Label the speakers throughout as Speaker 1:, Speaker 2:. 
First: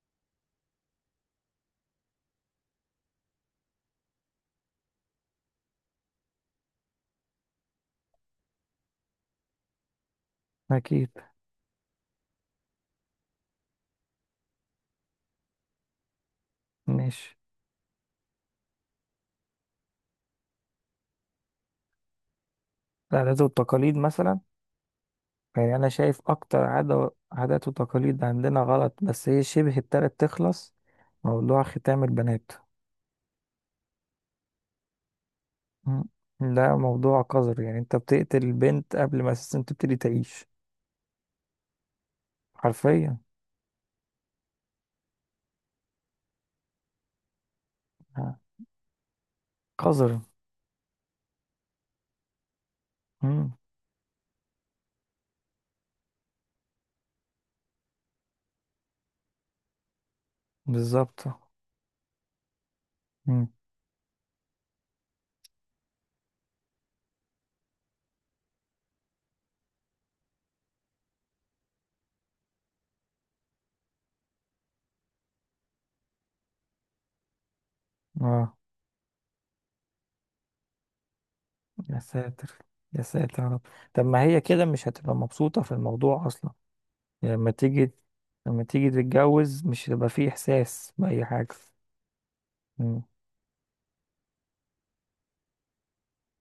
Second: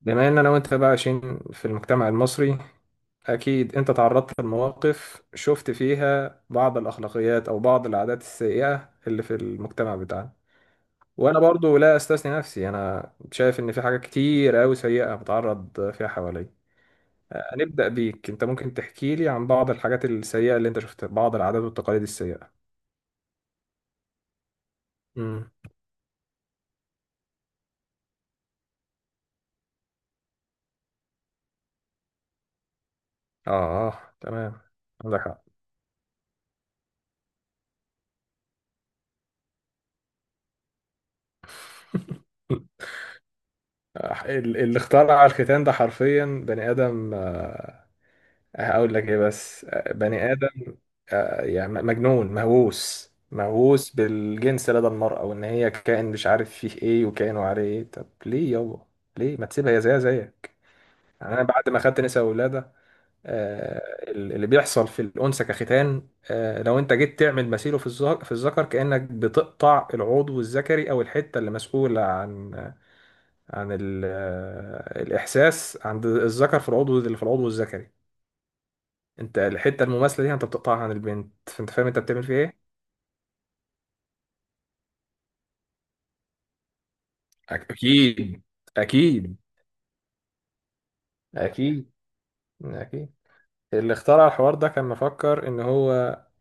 Speaker 1: بما ان انا وانت بقى عايشين في المجتمع المصري. اكيد انت تعرضت لمواقف شفت فيها بعض الاخلاقيات او بعض العادات السيئة اللي في المجتمع بتاعنا.
Speaker 2: أكيد.
Speaker 1: وانا برضو لا استثني نفسي، انا شايف ان في حاجات كتير قوي سيئة بتعرض فيها حواليا.
Speaker 2: ماشي.
Speaker 1: هنبدأ بيك انت، ممكن تحكي لي عن بعض الحاجات السيئة اللي انت شفتها، بعض العادات والتقاليد السيئة؟
Speaker 2: العادات والتقاليد مثلا؟
Speaker 1: امم
Speaker 2: يعني أنا شايف أكتر عادة، عادات وتقاليد عندنا غلط، بس هي شبه ابتدت تخلص. موضوع ختام البنات.
Speaker 1: اه. آه، تمام. عندك حق.
Speaker 2: مم. ده موضوع قذر، يعني أنت بتقتل البنت قبل ما أساسا تبتدي تعيش حرفيا.
Speaker 1: اللي اخترع الختان ده حرفيا بني آدم.
Speaker 2: آه.
Speaker 1: هقول لك ايه بس،
Speaker 2: قذر.
Speaker 1: بني ادم. يعني مجنون، مهووس
Speaker 2: مم.
Speaker 1: مهووس بالجنس لدى المرأة، وان هي كائن مش عارف فيه ايه، وكائن وعليه ايه. طب ليه يابا؟ ليه ما تسيبها هي زيها زيك؟
Speaker 2: بالظبط.
Speaker 1: يعني انا بعد ما خدت نساء وولادة،
Speaker 2: مم.
Speaker 1: اللي بيحصل في الانثى كختان، لو انت جيت تعمل مثيله في الذكر، كأنك بتقطع العضو الذكري، او الحتة اللي مسؤولة عن عن الاحساس عند الذكر في العضو الذكري.
Speaker 2: آه.
Speaker 1: انت الحته المماثله دي، يعني انت بتقطعها عن البنت، فانت فاهم
Speaker 2: يا
Speaker 1: انت بتعمل فيها
Speaker 2: ساتر.
Speaker 1: ايه.
Speaker 2: يا ساتر يا رب. طب ما هي كده مش هتبقى مبسوطة في الموضوع أصلا؟ يعني لما تيجي
Speaker 1: اكيد.
Speaker 2: لما تيجي
Speaker 1: اكيد.
Speaker 2: تتجوز مش هيبقى فيه إحساس بأي حاجة.
Speaker 1: أكيد. أكيد. اللي اخترع الحوار ده كان مفكر إن هو،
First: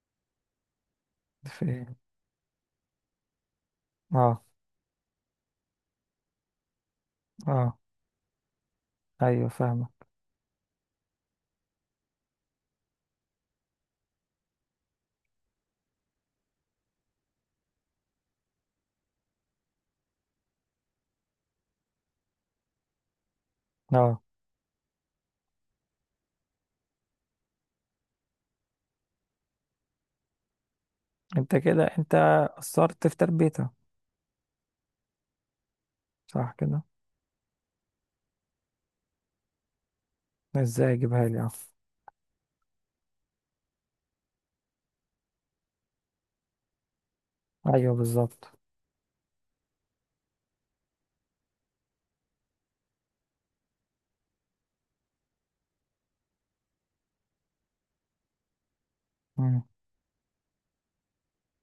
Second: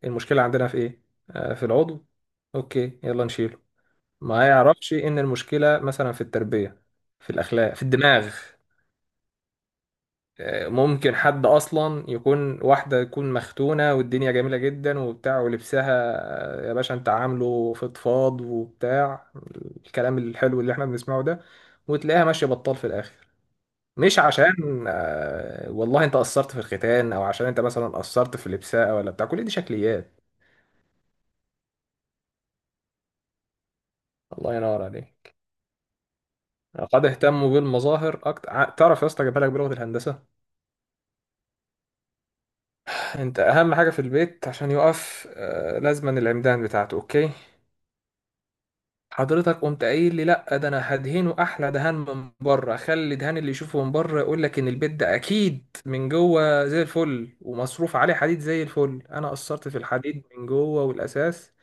Speaker 1: المشكلة عندنا في إيه؟ في
Speaker 2: فاهم.
Speaker 1: العضو. أوكي يلا نشيله.
Speaker 2: اه.
Speaker 1: ما يعرفش إن المشكلة مثلا في التربية، في الأخلاق،
Speaker 2: اه.
Speaker 1: في الدماغ.
Speaker 2: ايوه فاهمة.
Speaker 1: ممكن حد اصلا يكون، واحده تكون مختونه والدنيا جميله جدا وبتاع ولبسها، يا باشا انت عامله فضفاض وبتاع، الكلام الحلو اللي احنا بنسمعه ده، وتلاقيها ماشيه بطال في الاخر. مش
Speaker 2: اه.
Speaker 1: عشان والله انت قصرت في الختان، او عشان انت مثلا قصرت في لبسها ولا بتاع، كل دي شكليات.
Speaker 2: انت قصرت في تربيتها.
Speaker 1: الله ينور عليك.
Speaker 2: صح كده.
Speaker 1: قد اهتموا بالمظاهر اكتر. تعرف يا اسطى، جايبها لك بلغه الهندسه.
Speaker 2: ازاي اجيبها لي؟ اه.
Speaker 1: انت اهم حاجه في البيت عشان يقف، لازما العمدان بتاعته، اوكي.
Speaker 2: ايوه بالظبط.
Speaker 1: حضرتك قمت قايل لي، لا ده انا هدهنه احلى دهان من بره، خلي دهان اللي يشوفه من بره يقول لك ان البيت ده اكيد من جوه زي الفل، ومصروف عليه حديد زي الفل. انا
Speaker 2: مم.
Speaker 1: قصرت في الحديد من جوه والاساس،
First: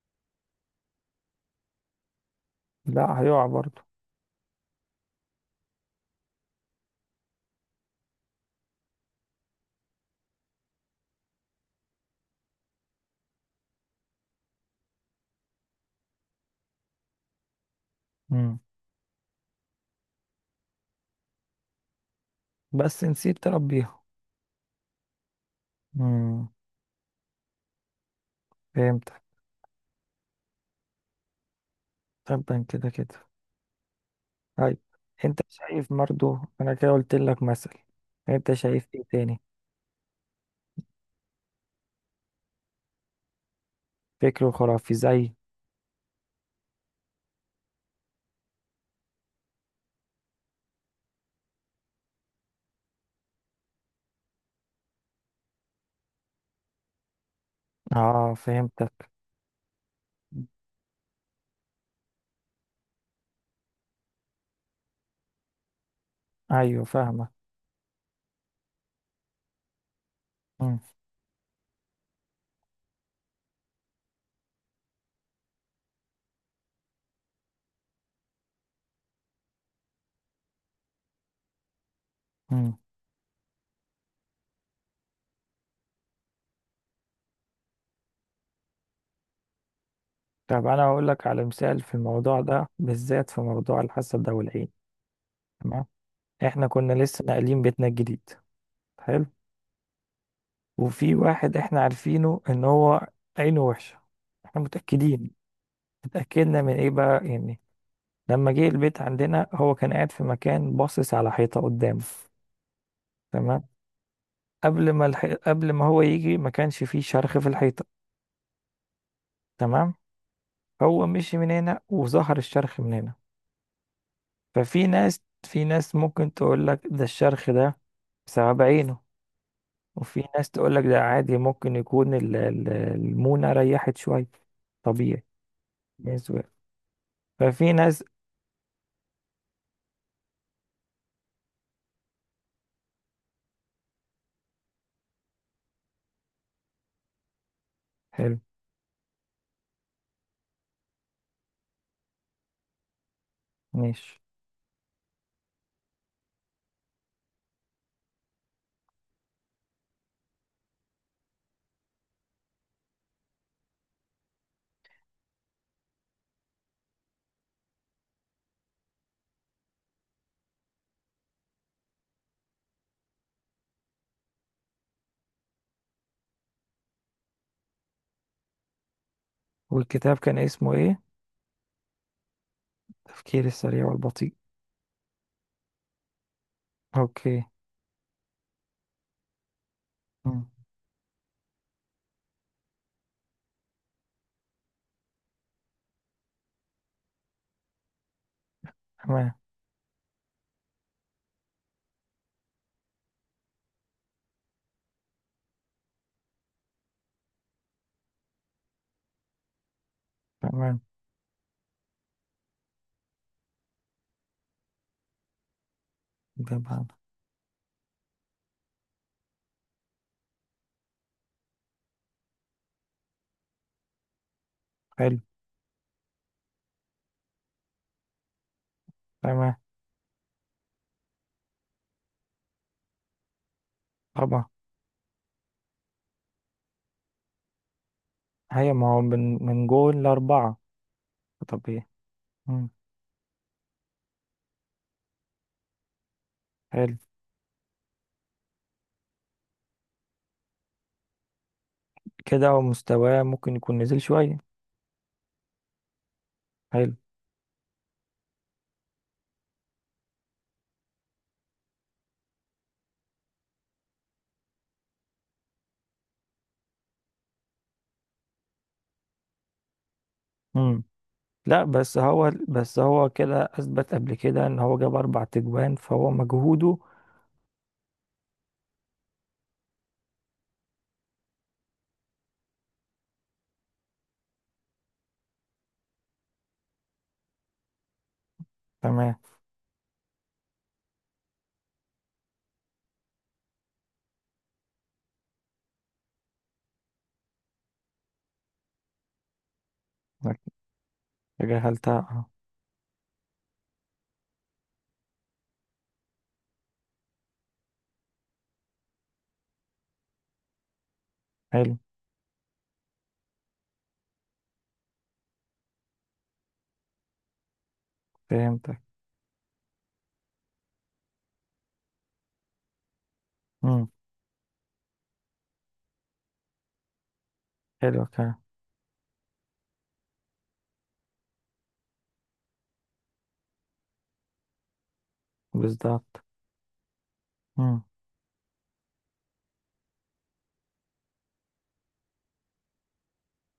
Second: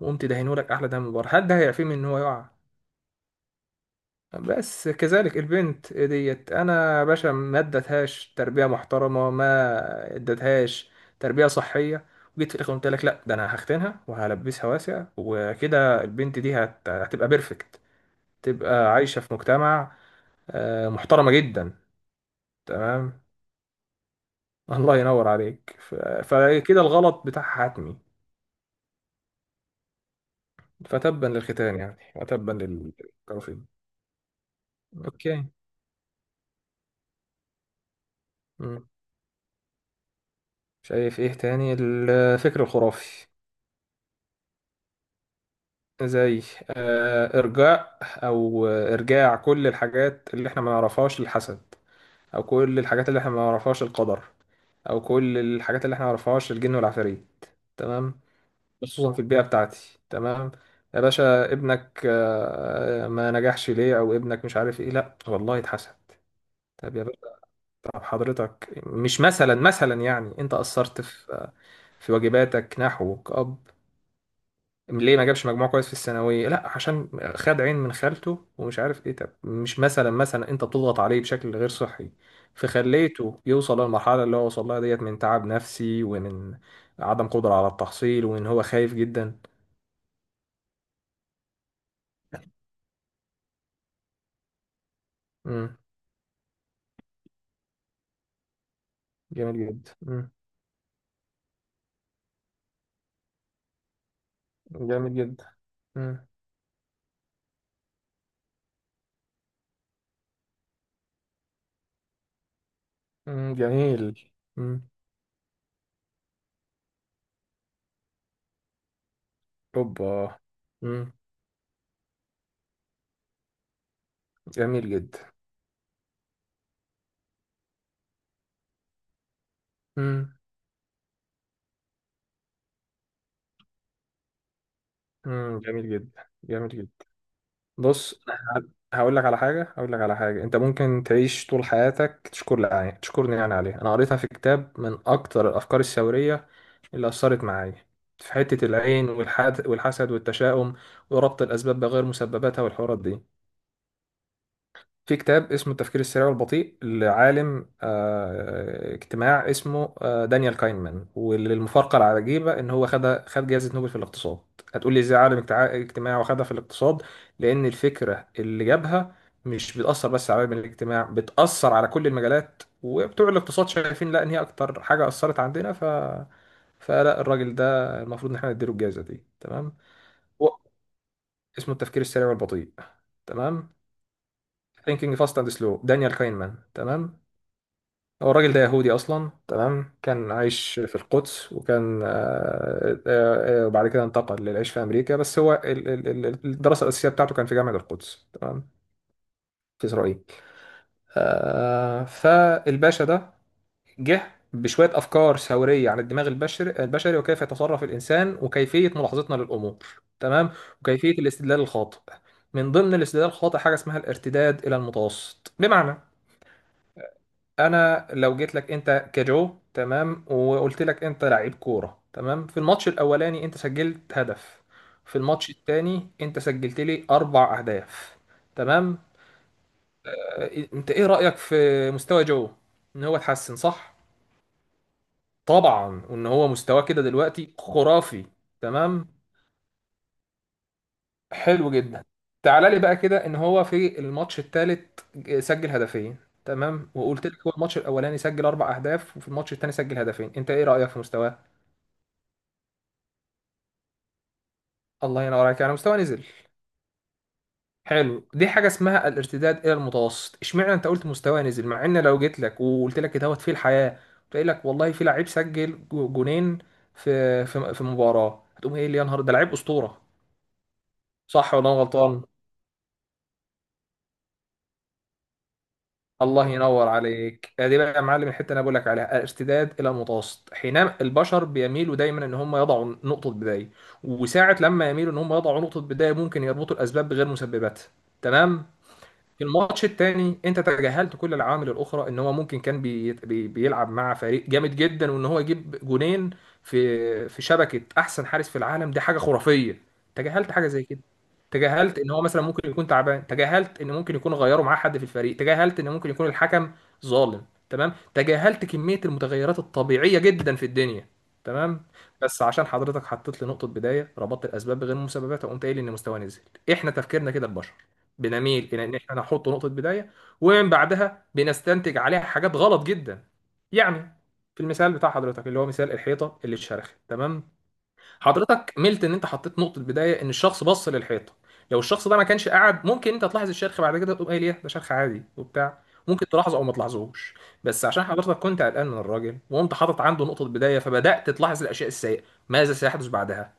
Speaker 1: وقمت دهنه لك احلى دهان من بره، هل ده هيعفيه من ان هو يقع؟
Speaker 2: لا هيقع برضو.
Speaker 1: بس كذلك البنت ديت، انا يا باشا ما ادتهاش تربيه محترمه، ما ادتهاش تربيه صحيه، وجيت في الاخر قلت لك لا ده انا هختنها وهلبسها واسع، وكده البنت دي هتبقى بيرفكت،
Speaker 2: مم.
Speaker 1: تبقى عايشة في مجتمع محترمة جدا.
Speaker 2: بس
Speaker 1: تمام.
Speaker 2: نسيت تربيها.
Speaker 1: الله ينور عليك.
Speaker 2: مم.
Speaker 1: فكده الغلط بتاعها حتمي.
Speaker 2: فهمتك.
Speaker 1: فتبا للختان يعني، وتبا
Speaker 2: طبعا كده كده.
Speaker 1: للكافرين.
Speaker 2: طيب. انت
Speaker 1: اوكي.
Speaker 2: شايف برضو، انا كده قلت لك مثل، انت شايف
Speaker 1: مم.
Speaker 2: ايه تاني؟
Speaker 1: شايف ايه تاني؟ الفكر الخرافي.
Speaker 2: فكر خرافي زي.
Speaker 1: زي ارجاء، او ارجاع كل الحاجات اللي احنا ما نعرفهاش للحسد، او كل الحاجات اللي احنا ما نعرفهاش القدر، او كل الحاجات اللي احنا ما نعرفهاش الجن والعفاريت. تمام.
Speaker 2: اه فهمتك.
Speaker 1: خصوصا في البيئة بتاعتي. تمام. يا باشا ابنك ما نجحش ليه؟ او ابنك مش عارف ايه. لا والله اتحسد.
Speaker 2: ايوه
Speaker 1: طب يا باشا،
Speaker 2: فاهمة.
Speaker 1: طب حضرتك مش مثلا، يعني انت
Speaker 2: مم.
Speaker 1: قصرت في واجباتك نحوه كأب. ليه ما جابش مجموع كويس في الثانوية؟ لا، عشان خد عين من خالته ومش عارف ايه. طب مش مثلا، انت بتضغط عليه بشكل غير صحي،
Speaker 2: مم.
Speaker 1: فخليته يوصل للمرحلة اللي هو وصل لها ديت، من تعب نفسي، ومن عدم قدرة على التحصيل، وان هو خايف جدا.
Speaker 2: طب انا هقول لك على مثال في الموضوع ده بالذات، في موضوع الحسد ده والعين. تمام. احنا كنا لسه ناقلين بيتنا الجديد. حلو.
Speaker 1: جميل جدا. مم.
Speaker 2: وفي واحد احنا عارفينه ان هو عينه وحشه، احنا
Speaker 1: جميل
Speaker 2: متاكدين.
Speaker 1: جدا. مم.
Speaker 2: اتاكدنا من ايه بقى يعني؟ لما جه البيت عندنا هو كان قاعد في مكان باصص على حيطه قدامه.
Speaker 1: مم.
Speaker 2: تمام.
Speaker 1: جميل. مم.
Speaker 2: قبل ما هو يجي ما كانش فيه شرخ في الحيطه. تمام.
Speaker 1: اوبا. مم.
Speaker 2: هو مشي من هنا وظهر الشرخ من هنا. ففي
Speaker 1: جميل جدا.
Speaker 2: ناس، في ناس ممكن تقول لك ده، الشرخ ده بسبب عينه. وفي
Speaker 1: مم.
Speaker 2: ناس تقول لك ده عادي، ممكن يكون المونة ريحت شوية، طبيعي.
Speaker 1: مم. جميل جدا،
Speaker 2: بالنسبة،
Speaker 1: جميل جدا.
Speaker 2: ففي ناس.
Speaker 1: بص، أنا هقول لك على حاجة، هقول لك على حاجة انت ممكن تعيش طول حياتك تشكر لي عليها، تشكرني يعني عليها. انا قريتها في كتاب من اكتر الافكار الثورية اللي اثرت معايا في
Speaker 2: حلو.
Speaker 1: حتة العين والحد والحسد والتشاؤم وربط الاسباب بغير مسبباتها والحوارات دي.
Speaker 2: ماشي.
Speaker 1: في كتاب اسمه التفكير السريع والبطيء، لعالم اجتماع اسمه دانيال كاينمان. وللمفارقة العجيبة، ان هو خد جائزة نوبل في الاقتصاد. هتقول لي ازاي عالم اجتماع واخدها في الاقتصاد؟ لان الفكرة اللي جابها مش بتأثر بس على علم الاجتماع، بتأثر على كل المجالات، وبتوع الاقتصاد شايفين لا ان هي اكتر حاجة أثرت عندنا. فلا الراجل ده المفروض ان احنا نديله الجائزة دي. تمام.
Speaker 2: والكتاب كان
Speaker 1: و-
Speaker 2: اسمه ايه؟
Speaker 1: اسمه التفكير السريع والبطيء.
Speaker 2: التفكير
Speaker 1: تمام.
Speaker 2: السريع والبطيء.
Speaker 1: ثينكينج فاست اند سلو. دانيال كاينمان. تمام.
Speaker 2: اوكي.
Speaker 1: هو الراجل ده يهودي اصلا، تمام، كان
Speaker 2: مم.
Speaker 1: عايش في القدس، وكان وبعد كده انتقل للعيش في امريكا. بس هو الدراسه الاساسيه بتاعته كان في جامعه القدس. تمام.
Speaker 2: تمام.
Speaker 1: في اسرائيل. فالباشا ده جه بشويه افكار ثوريه عن الدماغ البشري وكيف يتصرف الانسان وكيفيه ملاحظتنا للامور. تمام.
Speaker 2: تمام.
Speaker 1: وكيفيه الاستدلال الخاطئ. من ضمن الاستدلال الخاطئ حاجه اسمها الارتداد الى المتوسط. بمعنى،
Speaker 2: تمام.
Speaker 1: انا لو جيت لك انت كجو، تمام، وقلت لك انت لعيب كوره، تمام، في الماتش الاولاني انت سجلت هدف، في
Speaker 2: حلو.
Speaker 1: الماتش التاني انت سجلت لي اربع اهداف، تمام.
Speaker 2: تمام.
Speaker 1: انت ايه رايك في مستوى جو؟ ان هو اتحسن، صح؟
Speaker 2: طبعا.
Speaker 1: طبعا. وان هو مستواه كده دلوقتي خرافي.
Speaker 2: هي ما هو
Speaker 1: تمام.
Speaker 2: من جول لأربعة.
Speaker 1: حلو
Speaker 2: طبيعي.
Speaker 1: جدا.
Speaker 2: مم.
Speaker 1: تعال لي بقى كده، ان هو في الماتش التالت سجل هدفين، تمام.
Speaker 2: حلو،
Speaker 1: وقلت لك هو الماتش الاولاني سجل اربع اهداف وفي الماتش التاني سجل هدفين، انت ايه رايك في مستواه؟
Speaker 2: كده هو مستواه ممكن يكون نزل شوية.
Speaker 1: الله ينور عليك، يعني مستوى نزل.
Speaker 2: حلو.
Speaker 1: حلو، دي حاجه اسمها الارتداد الى المتوسط. اشمعنى انت قلت مستوى نزل؟ مع ان لو جيت لك وقلت لك دوت في الحياه، قلت لك والله في لعيب سجل جونين في مباراه، هتقوم ايه؟ اللي يا نهار ده لعيب اسطوره،
Speaker 2: مم.
Speaker 1: صح
Speaker 2: لا،
Speaker 1: ولا انا
Speaker 2: بس
Speaker 1: غلطان؟
Speaker 2: هو بس هو كده اثبت قبل كده ان هو جاب 4 تجوان، فهو
Speaker 1: الله
Speaker 2: مجهوده.
Speaker 1: ينور عليك، دي بقى يا معلم الحته اللي انا بقول لك عليها، الارتداد الى المتوسط، حينما البشر بيميلوا دايما ان هم يضعوا نقطه بدايه، وساعه لما يميلوا ان هم يضعوا نقطه بدايه ممكن يربطوا الاسباب بغير مسببات. تمام.
Speaker 2: تمام.
Speaker 1: في الماتش التاني انت تجاهلت كل العوامل الاخرى، ان هو ممكن كان بي بي بيلعب مع فريق جامد جدا، وان هو يجيب جونين في في شبكه احسن حارس في العالم، دي حاجه خرافيه. تجاهلت حاجه زي كده.
Speaker 2: تجاهلتها،
Speaker 1: تجاهلت ان هو
Speaker 2: اه.
Speaker 1: مثلا ممكن يكون تعبان، تجاهلت ان ممكن يكون غيروا معاه حد في الفريق، تجاهلت ان ممكن يكون الحكم ظالم، تمام، تجاهلت كميه المتغيرات الطبيعيه جدا في الدنيا.
Speaker 2: حلو.
Speaker 1: تمام. بس عشان حضرتك حطيت لي نقطه بدايه، ربطت الاسباب بغير المسببات وقمت قايل ان مستواه نزل. احنا تفكيرنا كده البشر، بنميل
Speaker 2: فهمتك.
Speaker 1: الى ان احنا نحط نقطه بدايه، ومن بعدها بنستنتج عليها حاجات غلط جدا.
Speaker 2: امم
Speaker 1: يعني في المثال بتاع حضرتك اللي هو مثال الحيطه اللي اتشرخت، تمام،
Speaker 2: حلو كده.
Speaker 1: حضرتك ملت ان انت حطيت نقطه بدايه ان الشخص بص للحيطه. لو الشخص ده ما كانش قاعد، ممكن انت تلاحظ الشرخ بعد كده تقوم قايل ايه ده، شرخ عادي وبتاع،
Speaker 2: بالظبط.
Speaker 1: ممكن تلاحظه او ما تلاحظهوش.
Speaker 2: امم
Speaker 1: بس عشان حضرتك كنت قلقان من الراجل وقمت حاطط عنده نقطه بدايه، فبدات تلاحظ الاشياء السيئه. ماذا سيحدث بعدها؟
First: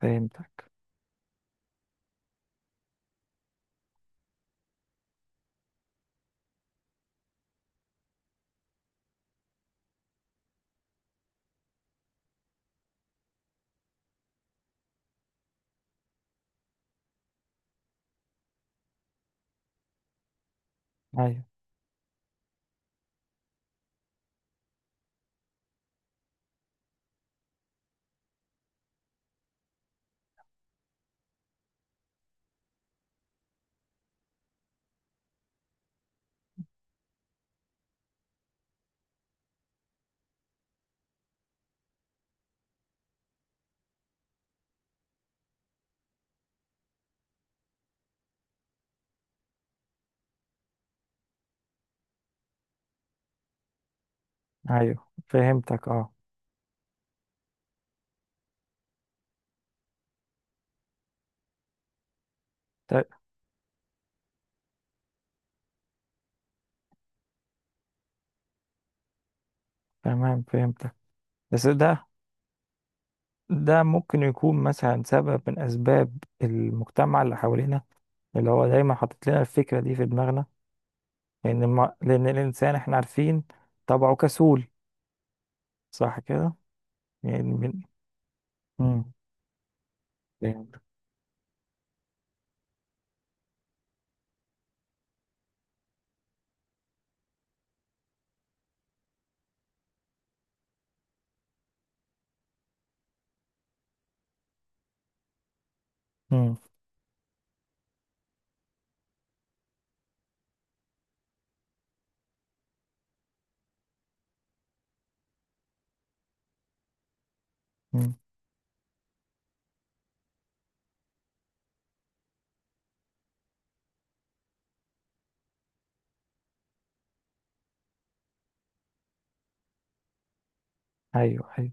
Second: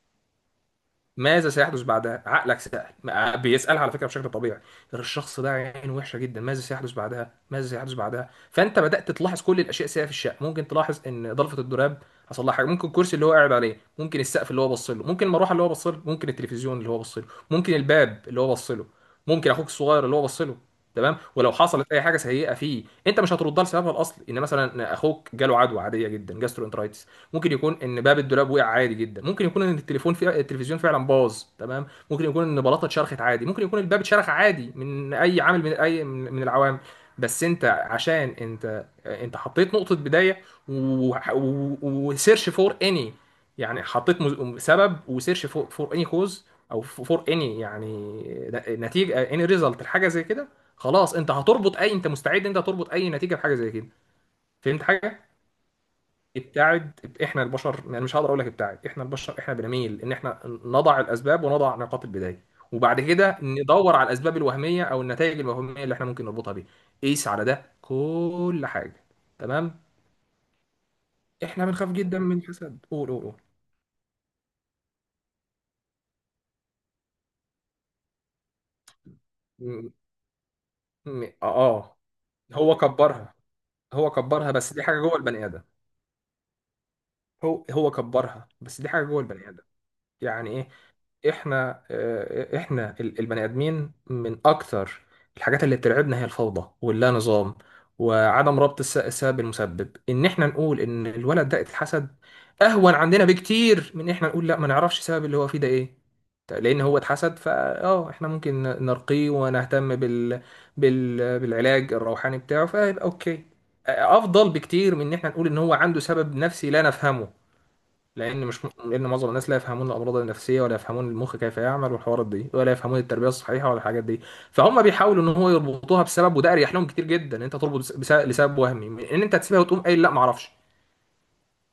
Speaker 2: فهمتك.
Speaker 1: ماذا سيحدث بعدها؟ عقلك سأل، بيسألها على فكرة بشكل طبيعي. الشخص ده عين وحشة جدا، ماذا سيحدث بعدها؟ ماذا سيحدث بعدها؟ فأنت بدأت تلاحظ كل الأشياء السيئة في الشقة. ممكن تلاحظ إن ضلفة الدولاب حصل لها حاجة، ممكن الكرسي اللي هو قاعد عليه، ممكن السقف اللي هو بص له، ممكن المروحة اللي هو بص له، ممكن التلفزيون اللي هو بص له، ممكن الباب اللي هو بص له، ممكن أخوك الصغير اللي هو بص له. تمام.
Speaker 2: ايوه،
Speaker 1: ولو حصلت اي حاجه سيئه فيه، انت مش هتردها لسببها الاصلي، ان مثلا اخوك جاله عدوى عاديه جدا، جاسترو. ممكن يكون ان باب الدولاب وقع عادي جدا، ممكن يكون ان التليفون في التلفزيون فعلا باظ، تمام، ممكن يكون ان بلاطه اتشرخت عادي، ممكن يكون الباب اتشرخ عادي من اي عامل، من اي من من العوامل. بس انت عشان انت حطيت نقطه بدايه، وسيرش فور اني، يعني حطيت سبب وسيرش فور اني كوز، او فور اني يعني نتيجه، اني ريزلت الحاجه زي كده. خلاص انت هتربط اي، انت مستعد انت هتربط اي نتيجه بحاجه زي كده. فهمت
Speaker 2: ايوه
Speaker 1: حاجه؟
Speaker 2: فهمتك، اه.
Speaker 1: ابتعد احنا البشر، يعني مش هقدر اقول لك ابتعد، احنا البشر احنا بنميل ان احنا نضع الاسباب ونضع نقاط البدايه، وبعد
Speaker 2: ت-
Speaker 1: كده ندور على الاسباب الوهميه او النتائج الوهميه اللي احنا ممكن نربطها بيها. قيس على ده كل حاجه. تمام.
Speaker 2: تمام فهمتك.
Speaker 1: احنا
Speaker 2: بس
Speaker 1: بنخاف
Speaker 2: ده
Speaker 1: جدا من الحسد. قول قول قول.
Speaker 2: ده ممكن يكون مثلا سبب من اسباب المجتمع اللي حوالينا، اللي هو دايما حاطط لنا الفكرة
Speaker 1: م-
Speaker 2: دي في دماغنا.
Speaker 1: اه
Speaker 2: لان ما
Speaker 1: آه.
Speaker 2: لان الانسان
Speaker 1: هو
Speaker 2: احنا
Speaker 1: كبرها.
Speaker 2: عارفين
Speaker 1: هو
Speaker 2: طبعه
Speaker 1: كبرها
Speaker 2: كسول.
Speaker 1: بس دي حاجه جوه البني ادم.
Speaker 2: صح كده. يعني
Speaker 1: هو
Speaker 2: من.
Speaker 1: هو كبرها بس دي حاجه
Speaker 2: مم.
Speaker 1: جوه البني ادم. يعني ايه؟
Speaker 2: فهمت.
Speaker 1: احنا احنا البني ادمين، من اكتر الحاجات اللي بترعبنا هي الفوضى واللا نظام، وعدم ربط السبب بالمسبب. ان احنا نقول ان الولد ده اتحسد اهون عندنا بكتير من ان احنا نقول لا ما نعرفش السبب اللي هو فيه ده ايه.
Speaker 2: مم.
Speaker 1: لان هو اتحسد، فا اه احنا ممكن نرقيه ونهتم بالعلاج الروحاني بتاعه، فيبقى اوكي. افضل بكتير من ان احنا نقول ان هو عنده سبب نفسي لا نفهمه.
Speaker 2: مم.
Speaker 1: لان مش، لان معظم الناس لا يفهمون الامراض النفسيه، ولا يفهمون المخ كيف يعمل والحوارات دي، ولا يفهمون التربيه الصحيحه ولا الحاجات دي. فهم بيحاولوا ان هو يربطوها بسبب، وده اريح لهم كتير جدا ان انت تربط لسبب وهمي، من ان انت تسيبها وتقوم قايل لا ما اعرفش.
Speaker 2: ايوه، ايوه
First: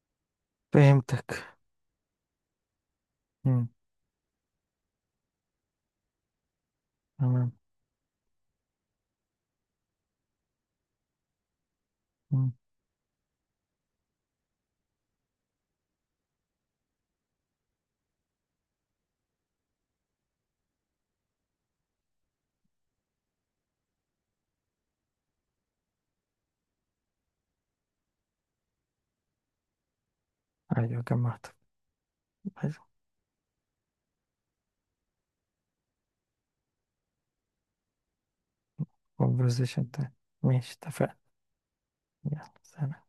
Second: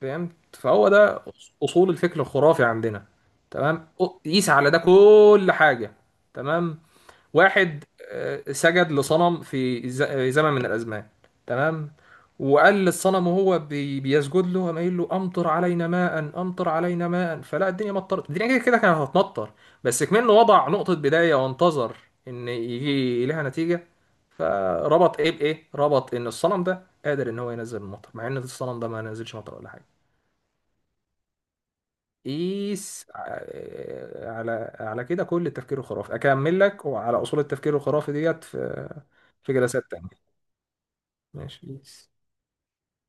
Speaker 1: فهمت؟ فهو ده
Speaker 2: فهمتك.
Speaker 1: اصول الفكر الخرافي عندنا.
Speaker 2: مم.
Speaker 1: تمام. قيس على ده كل حاجه. تمام.
Speaker 2: تمام.
Speaker 1: واحد سجد لصنم في زمن من الأزمان، تمام،
Speaker 2: مم.
Speaker 1: وقال للصنم وهو بيسجد له، قام قايل له أمطر علينا ماء، أمطر علينا ماء. فلا الدنيا مطرت، الدنيا كده كده كانت هتمطر، بس كمان وضع نقطة بداية وانتظر إن يجي لها نتيجة، فربط إيه بإيه؟ ربط إن الصنم ده قادر إن هو ينزل المطر، مع إن الصنم ده ما نزلش مطر ولا حاجة.
Speaker 2: ايوه جمعت. حلو.
Speaker 1: قيس على كده كل التفكير الخرافي اكمل لك، وعلى اصول التفكير الخرافي ديت في جلسات
Speaker 2: conversation تاني.
Speaker 1: تانية.
Speaker 2: ماشي، اتفقنا.
Speaker 1: ماشي قيس.
Speaker 2: يلا سلام.